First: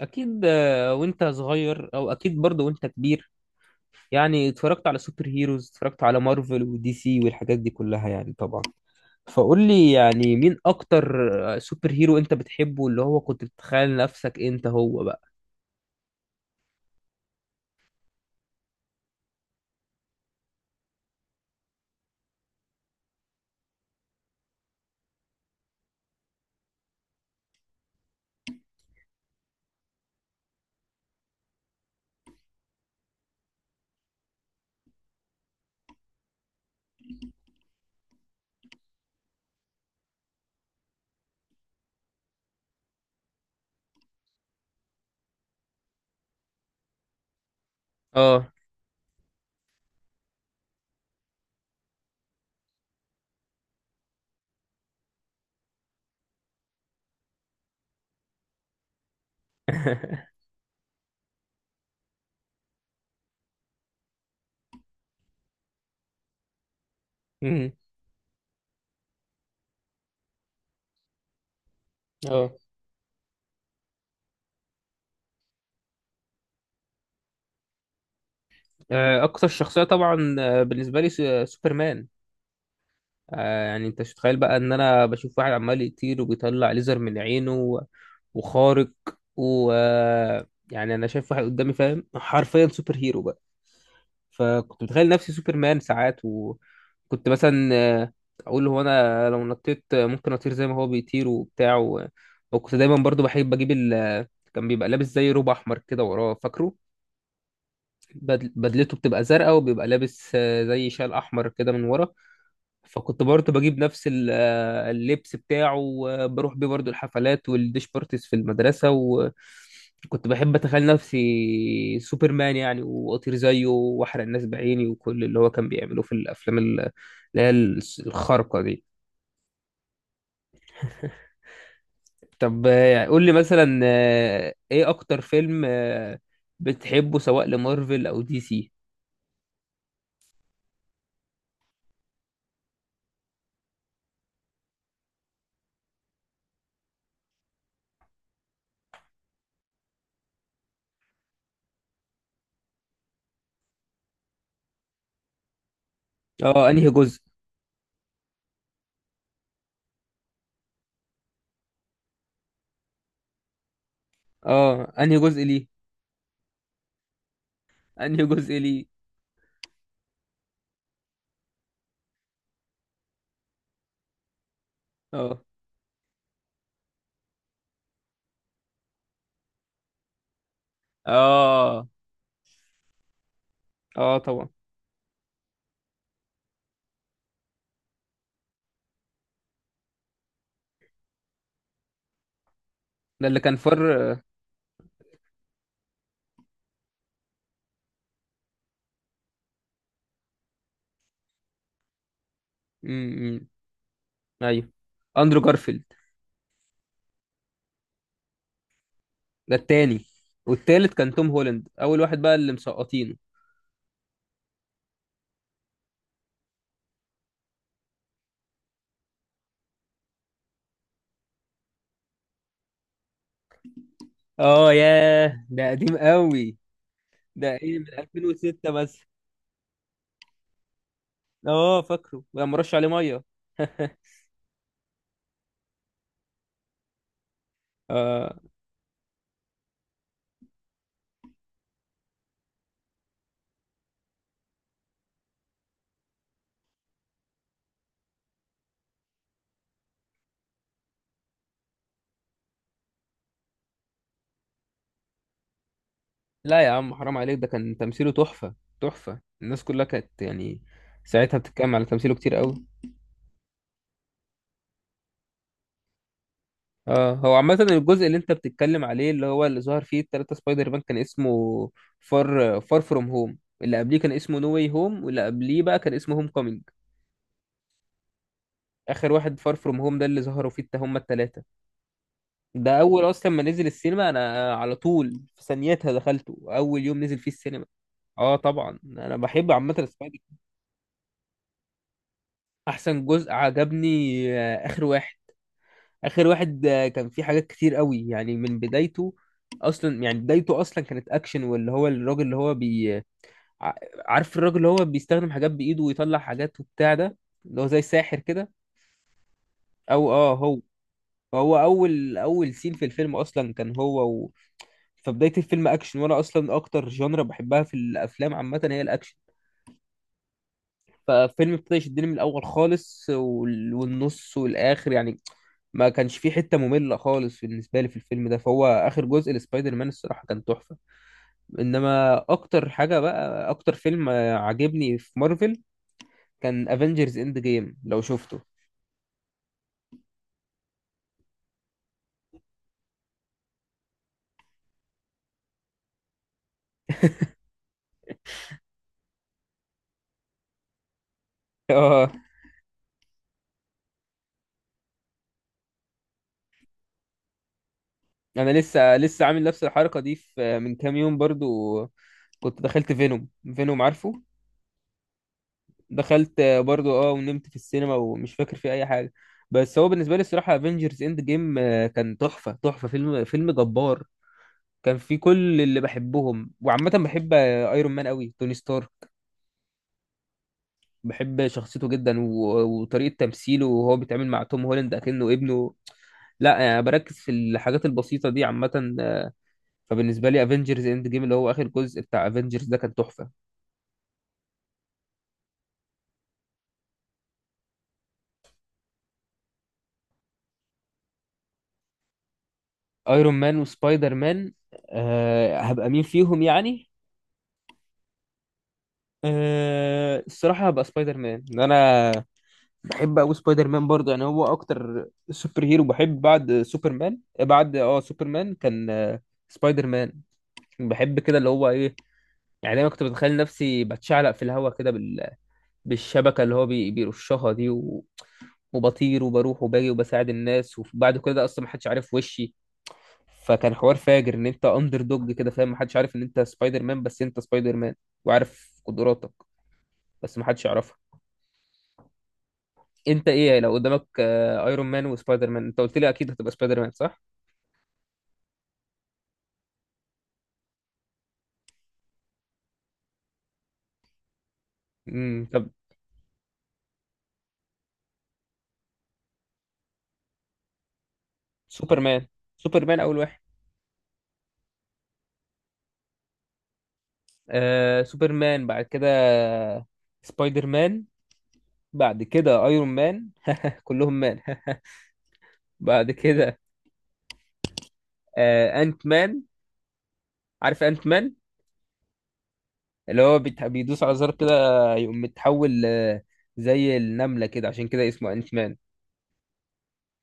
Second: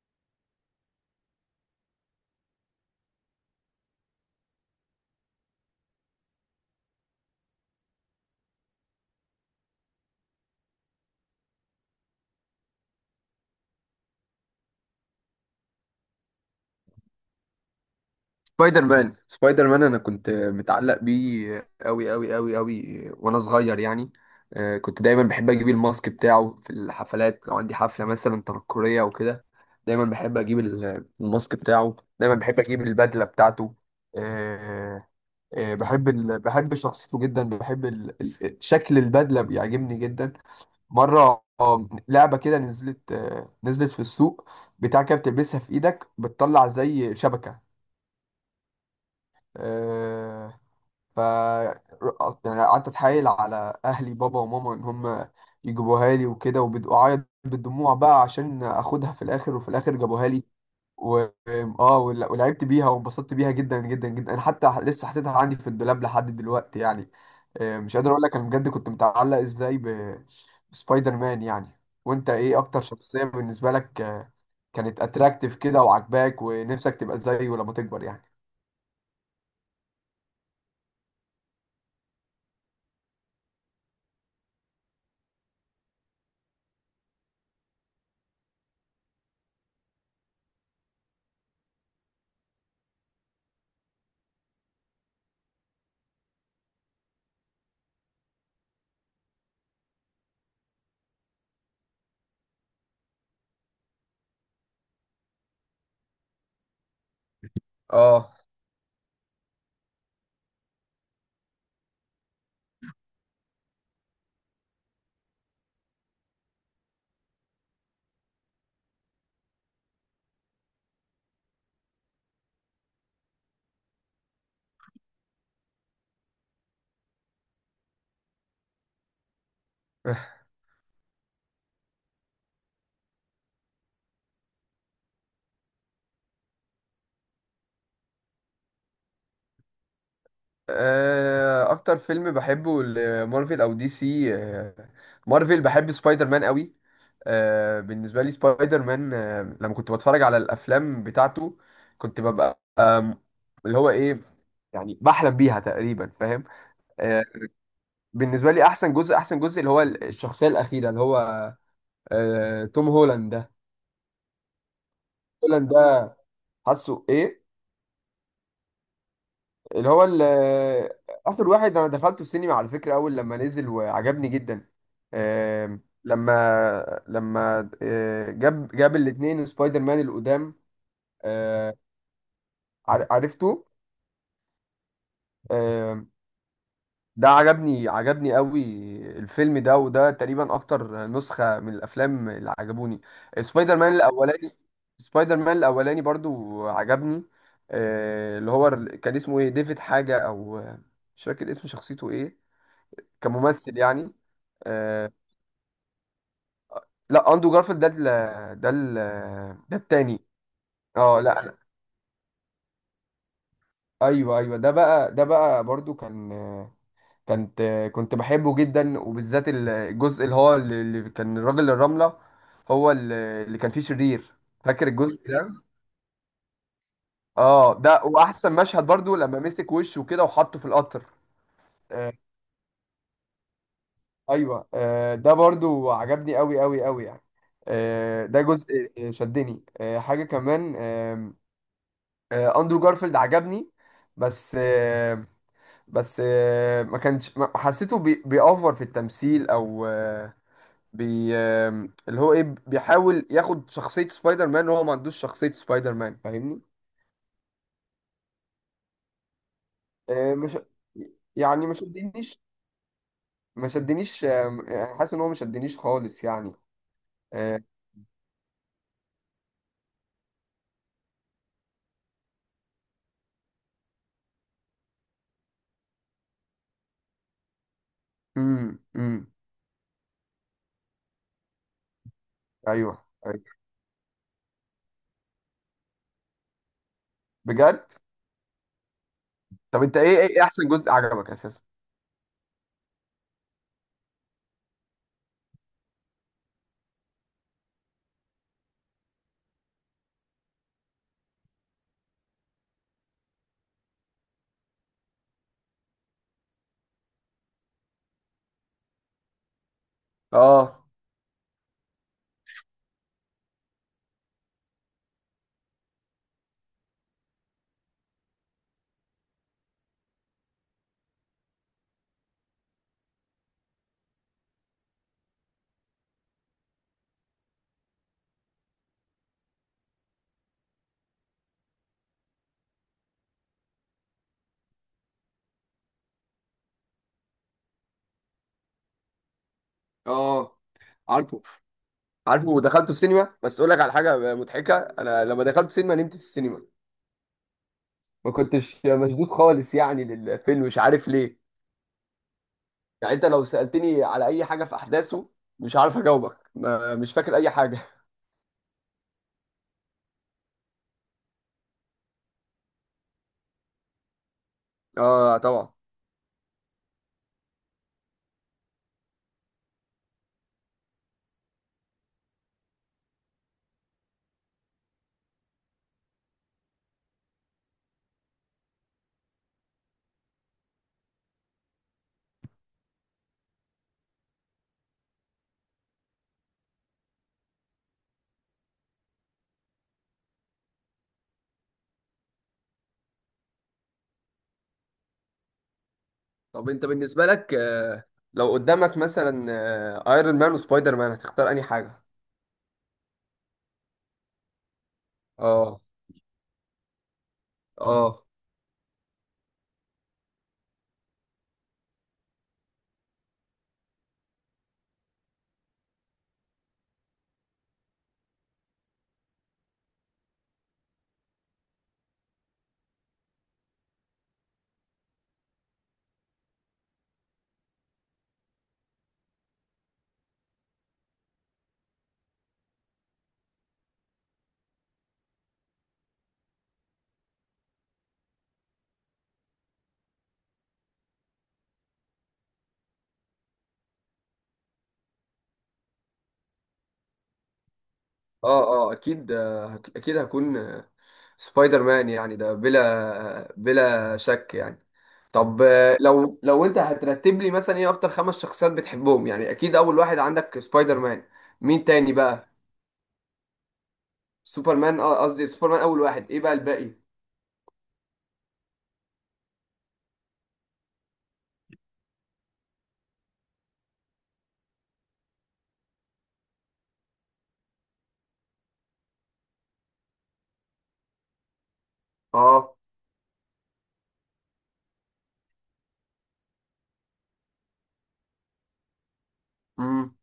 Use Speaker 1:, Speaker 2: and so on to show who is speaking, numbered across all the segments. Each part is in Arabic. Speaker 1: اكيد وانت صغير او اكيد برضه وانت كبير. يعني اتفرجت على سوبر هيروز، اتفرجت على مارفل ودي سي والحاجات دي كلها يعني طبعا. فقول لي يعني مين اكتر سوبر هيرو انت بتحبه اللي هو كنت بتتخيل نفسك انت هو بقى.
Speaker 2: سبايدر مان، انا كنت متعلق بيه قوي قوي قوي قوي، وانا صغير يعني. كنت دايما بحب اجيب الماسك بتاعه في الحفلات، لو عندي حفله مثلا تنكريه او كده. دايما بحب اجيب الماسك بتاعه، دايما بحب اجيب البدله بتاعته. آه، بحب بحب شخصيته جدا. بحب شكل البدله بيعجبني جدا. مره لعبه كده نزلت، نزلت في السوق، بتاع كده بتلبسها في ايدك بتطلع زي شبكه.
Speaker 1: اه.
Speaker 2: آه، ف يعني قعدت اتحايل على اهلي بابا وماما ان هم يجيبوها لي وكده، وبعيط بالدموع بقى عشان اخدها. في الاخر وفي الاخر جابوها لي و... ولعبت بيها وانبسطت بيها جدا جدا جدا. انا حتى لسه حاططها عندي في الدولاب لحد دلوقتي يعني.
Speaker 1: مم.
Speaker 2: مش قادر اقول لك انا بجد كنت متعلق ازاي بسبايدر مان يعني. وانت
Speaker 1: اه.
Speaker 2: ايه اكتر شخصية بالنسبة لك كانت اتراكتيف كده وعجباك ونفسك تبقى زيه لما تكبر يعني.
Speaker 1: اكتر شخصية طبعا بالنسبة لي سوبرمان. آه، يعني انت مش متخيل بقى ان انا بشوف واحد عمال يطير وبيطلع ليزر من عينه وخارق و آه، يعني انا شايف واحد قدامي فاهم حرفيا سوبر هيرو بقى. فكنت متخيل نفسي سوبرمان ساعات، وكنت مثلا اقول هو انا لو نطيت ممكن اطير زي ما هو بيطير وبتاع. وكنت دايما برضو بحب اجيب كان بيبقى لابس زي روب احمر كده وراه فاكره.
Speaker 2: اه.
Speaker 1: بدلته بتبقى زرقاء، وبيبقى لابس زي شال احمر كده من ورا. فكنت برضه بجيب نفس اللبس بتاعه، وبروح بيه برضه الحفلات والديش بارتيز في المدرسة، وكنت بحب أتخيل نفسي سوبرمان يعني، وأطير زيه وأحرق الناس بعيني وكل اللي هو كان بيعمله في الأفلام اللي هي الخارقة دي. طب قول لي مثلا إيه أكتر فيلم بتحبه، سواء لمارفل أو دي سي؟
Speaker 2: اكتر فيلم بحبه مارفل او دي سي مارفل، بحب سبايدر مان قوي. بالنسبه لي سبايدر مان. لما كنت بتفرج على الافلام بتاعته كنت ببقى، اللي هو ايه، يعني بحلم بيها تقريبا، فاهم.
Speaker 1: اه أنهي جزء؟
Speaker 2: آه، بالنسبه لي احسن جزء، احسن جزء اللي هو الشخصيه الاخيره، اللي هو توم هولاند ده.
Speaker 1: اه أنهي جزء ليه؟
Speaker 2: هولاند ده حاسه ايه؟
Speaker 1: أنهي جزء ليه؟
Speaker 2: اللي هو ال- اخر واحد انا دخلته السينما على فكره اول لما نزل، وعجبني جدا.
Speaker 1: اه.
Speaker 2: لما جاب الاثنين سبايدر مان القدام. آه،
Speaker 1: اه.
Speaker 2: عرفته.
Speaker 1: اه طبعا.
Speaker 2: آم، ده عجبني، قوي الفيلم ده. وده تقريبا اكتر نسخه من الافلام اللي عجبوني.
Speaker 1: ده اللي كان
Speaker 2: سبايدر مان
Speaker 1: فر.
Speaker 2: الاولاني، سبايدر مان الاولاني برضو عجبني. كان اسمه ايه؟ ديفيد حاجه، او مش فاكر اسم شخصيته ايه
Speaker 1: امم.
Speaker 2: كممثل يعني.
Speaker 1: ايوه،
Speaker 2: آه
Speaker 1: اندرو جارفيلد.
Speaker 2: لا، اندرو جارفيلد ده ال ده ال
Speaker 1: ده
Speaker 2: ده
Speaker 1: التاني.
Speaker 2: التاني.
Speaker 1: والتالت كان
Speaker 2: اه،
Speaker 1: توم
Speaker 2: لا لا،
Speaker 1: هولاند، اول واحد بقى اللي مسقطينه.
Speaker 2: ايوه ايوه، ده بقى برضو كان كانت كنت بحبه جدا، وبالذات الجزء اللي كان الراجل الرملة، هو اللي كان فيه شرير.
Speaker 1: اه
Speaker 2: فاكر الجزء
Speaker 1: ياه،
Speaker 2: ده؟
Speaker 1: ده قديم قوي، ده
Speaker 2: اه،
Speaker 1: ايه من
Speaker 2: ده. واحسن
Speaker 1: 2006
Speaker 2: مشهد
Speaker 1: مثلا؟
Speaker 2: برضو لما مسك وشه كده وحطه في القطر.
Speaker 1: اه
Speaker 2: آه
Speaker 1: فاكره لما رش عليه ميه.
Speaker 2: ايوه، ده برضو عجبني قوي قوي قوي يعني.
Speaker 1: آه.
Speaker 2: ده جزء شدني، حاجة كمان. اندرو جارفيلد عجبني، بس آه، بس آه، ما كانش ما- حسيته بيأوفر في التمثيل، او آه، بي آه، اللي هو ايه، بيحاول ياخد شخصية سبايدر مان وهو ما عندوش شخصية سبايدر مان،
Speaker 1: لا
Speaker 2: فاهمني.
Speaker 1: يا عم، حرام عليك، ده كان تمثيله تحفة. تحفة، الناس كلها كانت
Speaker 2: آه، مش
Speaker 1: يعني ساعتها
Speaker 2: يعني
Speaker 1: بتتكلم
Speaker 2: ما
Speaker 1: على تمثيله كتير
Speaker 2: شدنيش.
Speaker 1: قوي.
Speaker 2: يعني حاسس ان هو ما شدنيش خالص يعني.
Speaker 1: اه هو عامة
Speaker 2: آه،
Speaker 1: الجزء اللي انت بتتكلم عليه اللي هو اللي ظهر فيه التلاتة سبايدر مان كان اسمه فار فروم هوم، اللي قبليه كان اسمه نو واي هوم، واللي قبليه بقى كان اسمه هوم كومينج.
Speaker 2: امم
Speaker 1: اخر
Speaker 2: امم
Speaker 1: واحد فار فروم هوم ده اللي ظهروا فيه هما التلاتة. ده
Speaker 2: ايوه،
Speaker 1: اول اصلا ما
Speaker 2: أيوة.
Speaker 1: نزل السينما انا على طول في ثانيتها دخلته اول يوم نزل فيه السينما.
Speaker 2: بجد؟
Speaker 1: اه طبعا انا بحب عامة
Speaker 2: طب انت
Speaker 1: سبايدر.
Speaker 2: ايه، ايه احسن جزء عجبك اساسا؟
Speaker 1: احسن جزء عجبني اخر واحد. اخر واحد كان فيه حاجات كتير قوي يعني من بدايته. اصلا يعني بدايته اصلا كانت اكشن، واللي هو الراجل اللي هو ع- عارف الراجل اللي هو بيستخدم حاجات بايده ويطلع حاجات وبتاع ده، اللي هو زي ساحر كده. او اه
Speaker 2: اه،
Speaker 1: هو اول اول سين في الفيلم اصلا كان هو. فبداية الفيلم اكشن، وانا اصلا اكتر جانرا بحبها في الافلام عامة هي الاكشن. فالفيلم ابتدى يشدني من الاول خالص، والنص والاخر يعني ما كانش في حته ممله خالص بالنسبه لي في الفيلم ده. فهو اخر جزء لسبايدر مان الصراحه كان تحفه. انما اكتر حاجه بقى، اكتر فيلم عجبني في مارفل كان افنجرز اند جيم، لو شفته.
Speaker 2: اه، عارفه، عارفه، ودخلته في سينما. بس اقول لك على حاجه مضحكه، انا لما دخلت سينما نمت في السينما، ما كنتش مشدود خالص يعني للفيلم، مش عارف ليه.
Speaker 1: اه
Speaker 2: يعني انت لو سالتني على اي حاجه في احداثه مش عارف اجاوبك، ما مش فاكر اي حاجه.
Speaker 1: انا لسه لسه عامل نفس الحركه دي في من كام يوم برضو. كنت دخلت فينوم. فينوم عارفه؟
Speaker 2: اه، طبعا.
Speaker 1: دخلت برضو اه، ونمت في السينما ومش فاكر فيه اي حاجه. بس هو بالنسبه لي الصراحه افنجرز اند جيم كان تحفه تحفه، فيلم فيلم جبار. كان في كل اللي بحبهم، وعامة بحب ايرون مان قوي، توني ستارك. بحب شخصيته جدا وطريقة تمثيله، وهو بيتعامل مع توم هولاند اكنه ابنه لا يعني. بركز في الحاجات البسيطة دي عامة. فبالنسبة لي افنجرز اند جيم اللي هو اخر جزء بتاع افنجرز ده كان تحفة.
Speaker 2: طب انت بالنسبه لك، لو قدامك مثلا ايرون مان وسبايدر مان هتختار انهي حاجه؟
Speaker 1: ايرون مان وسبايدر مان؟ أه
Speaker 2: اه،
Speaker 1: هبقى مين فيهم يعني؟
Speaker 2: اه،
Speaker 1: أه الصراحة هبقى سبايدر مان انا. بحب أوي سبايدر مان برضه يعني، هو أكتر سوبر هيرو بحب بعد سوبرمان. بعد اه سوبرمان كان سبايدر مان. بحب كده اللي هو إيه، يعني دايما كنت بتخيل نفسي بتشعلق في الهوا كده بالشبكة اللي هو بيرشها دي، وبطير وبروح وباجي وبساعد الناس، وبعد كل ده اصلا محدش عارف وشي. فكان حوار فاجر ان انت اندر دوج كده، فاهم؟ محدش عارف ان انت سبايدر مان، بس انت سبايدر مان وعارف قدراتك بس محدش يعرفها. انت ايه لو قدامك ايرون مان وسبايدر مان؟ انت قلت لي اكيد هتبقى سبايدر مان، صح؟
Speaker 2: اه، اه، اكيد، اكيد هكون سبايدر مان يعني، ده بلا، بلا شك يعني. طب
Speaker 1: طب.
Speaker 2: لو انت هترتب لي مثلا ايه اكتر خمس شخصيات بتحبهم يعني، اكيد اول واحد عندك سبايدر مان، مين تاني
Speaker 1: سوبرمان.
Speaker 2: بقى؟
Speaker 1: سوبرمان اول واحد.
Speaker 2: سوبرمان. اه، قصدي سوبرمان اول واحد، ايه بقى الباقي؟
Speaker 1: آه سوبرمان، بعد كده سبايدر مان، بعد كده ايرون مان. كلهم مان. بعد كده آه انت مان. عارف انت مان؟
Speaker 2: اه،
Speaker 1: اللي هو بيدوس على زر كده يقوم متحول زي النملة كده، عشان كده اسمه انت مان.
Speaker 2: امم،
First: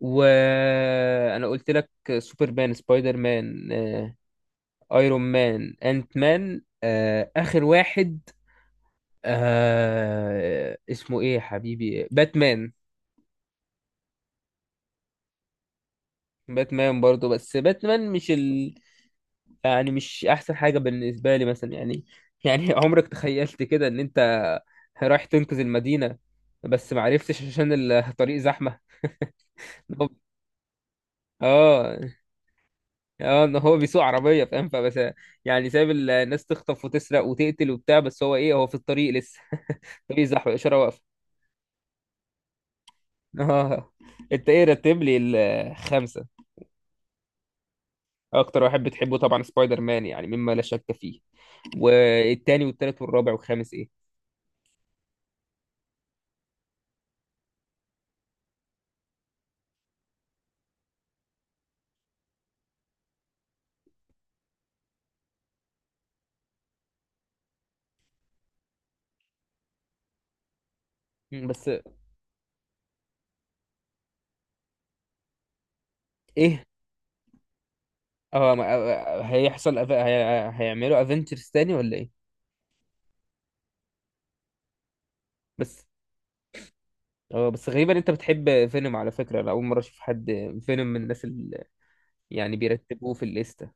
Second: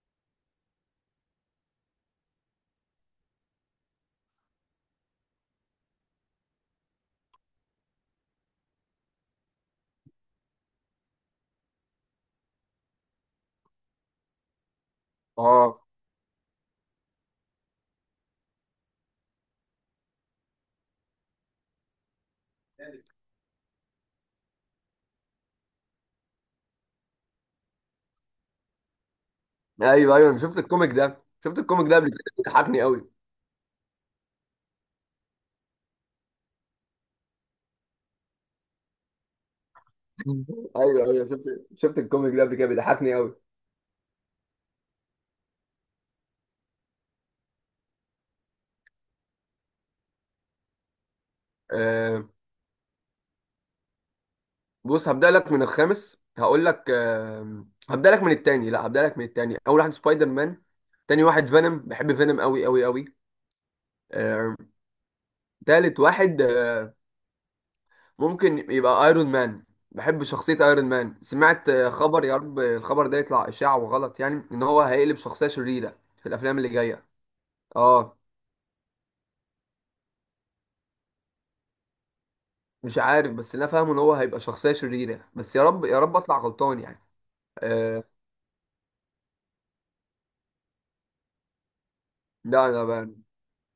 Speaker 1: وانا قلت لك سوبرمان، سبايدر مان، ايرون مان، انت مان، اخر واحد آه اسمه ايه يا حبيبي، باتمان.
Speaker 2: اه،
Speaker 1: باتمان برضه، بس باتمان مش ال... يعني مش احسن حاجة بالنسبة لي مثلا يعني. يعني عمرك تخيلت كده ان انت رايح تنقذ المدينة بس معرفتش عشان الطريق زحمة؟ هو-
Speaker 2: ايوه، ايوه، انا شفت الكوميك ده، الكوميك
Speaker 1: اه.
Speaker 2: ده قبل كده، بيضحكني قوي.
Speaker 1: اه ان هو بيسوق عربية، فاهم؟ فبس يعني سايب الناس تخطف وتسرق وتقتل وبتاع، بس هو ايه، هو في الطريق لسه. الطريق زحمة، الإشارة واقفة.
Speaker 2: ايوه، ايوه، شفت، شفت الكوميك ده قبل كده بيضحكني قوي.
Speaker 1: اه. انت ايه، رتب لي الخمسه. اكتر واحد بتحبه طبعا سبايدر مان يعني، مما لا شك فيه.
Speaker 2: آه
Speaker 1: والتاني والتالت والرابع والخامس ايه؟
Speaker 2: بص، هبدأ لك من الخامس. هقول لك هبدأ لك من التاني. لا، هبدأ لك من التاني. اول واحد سبايدر مان، تاني واحد فينوم، بحب فينوم قوي قوي قوي. تالت واحد ممكن يبقى ايرون مان. بحب شخصية ايرون مان.
Speaker 1: مم، بس
Speaker 2: سمعت خبر، يا رب الخبر ده يطلع اشاعة وغلط يعني، ان هو هيقلب شخصية شريرة في الافلام
Speaker 1: ايه؟
Speaker 2: اللي جاية. اه،
Speaker 1: اه هيحصل هيعملوا افنجرز تاني ولا ايه؟
Speaker 2: مش عارف، بس اللي انا فاهمه ان هو هيبقى شخصية شريرة، بس يا رب
Speaker 1: بس
Speaker 2: يا رب اطلع غلطان يعني.
Speaker 1: اه، بس غريبا
Speaker 2: آه
Speaker 1: انت بتحب فينوم، على فكره انا اول مره اشوف حد فينوم من الناس اللي يعني
Speaker 2: لا،
Speaker 1: بيرتبوه
Speaker 2: انا
Speaker 1: في الليسته.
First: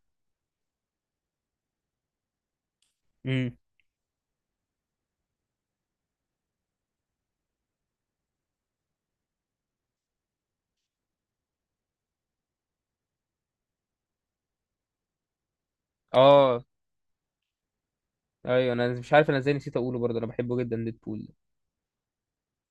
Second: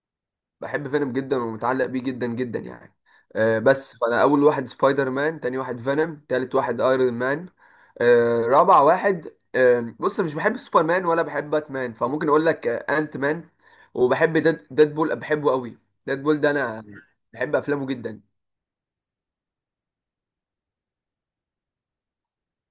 Speaker 2: بحب فينوم جدا ومتعلق بيه جدا جدا يعني.
Speaker 1: امم.
Speaker 2: مم. بس فانا اول واحد سبايدر مان، تاني واحد فينوم، تالت واحد ايرون مان. رابع واحد، بص مش بحب سوبر مان ولا بحب باتمان، فممكن اقول لك انت مان. وبحب ديدبول، بحبه قوي. ديدبول ده
Speaker 1: اه
Speaker 2: انا بحب افلامه جدا.
Speaker 1: ايوه انا مش عارف انا ازاي نسيت اقوله برضه، انا بحبه جدا ديدبول.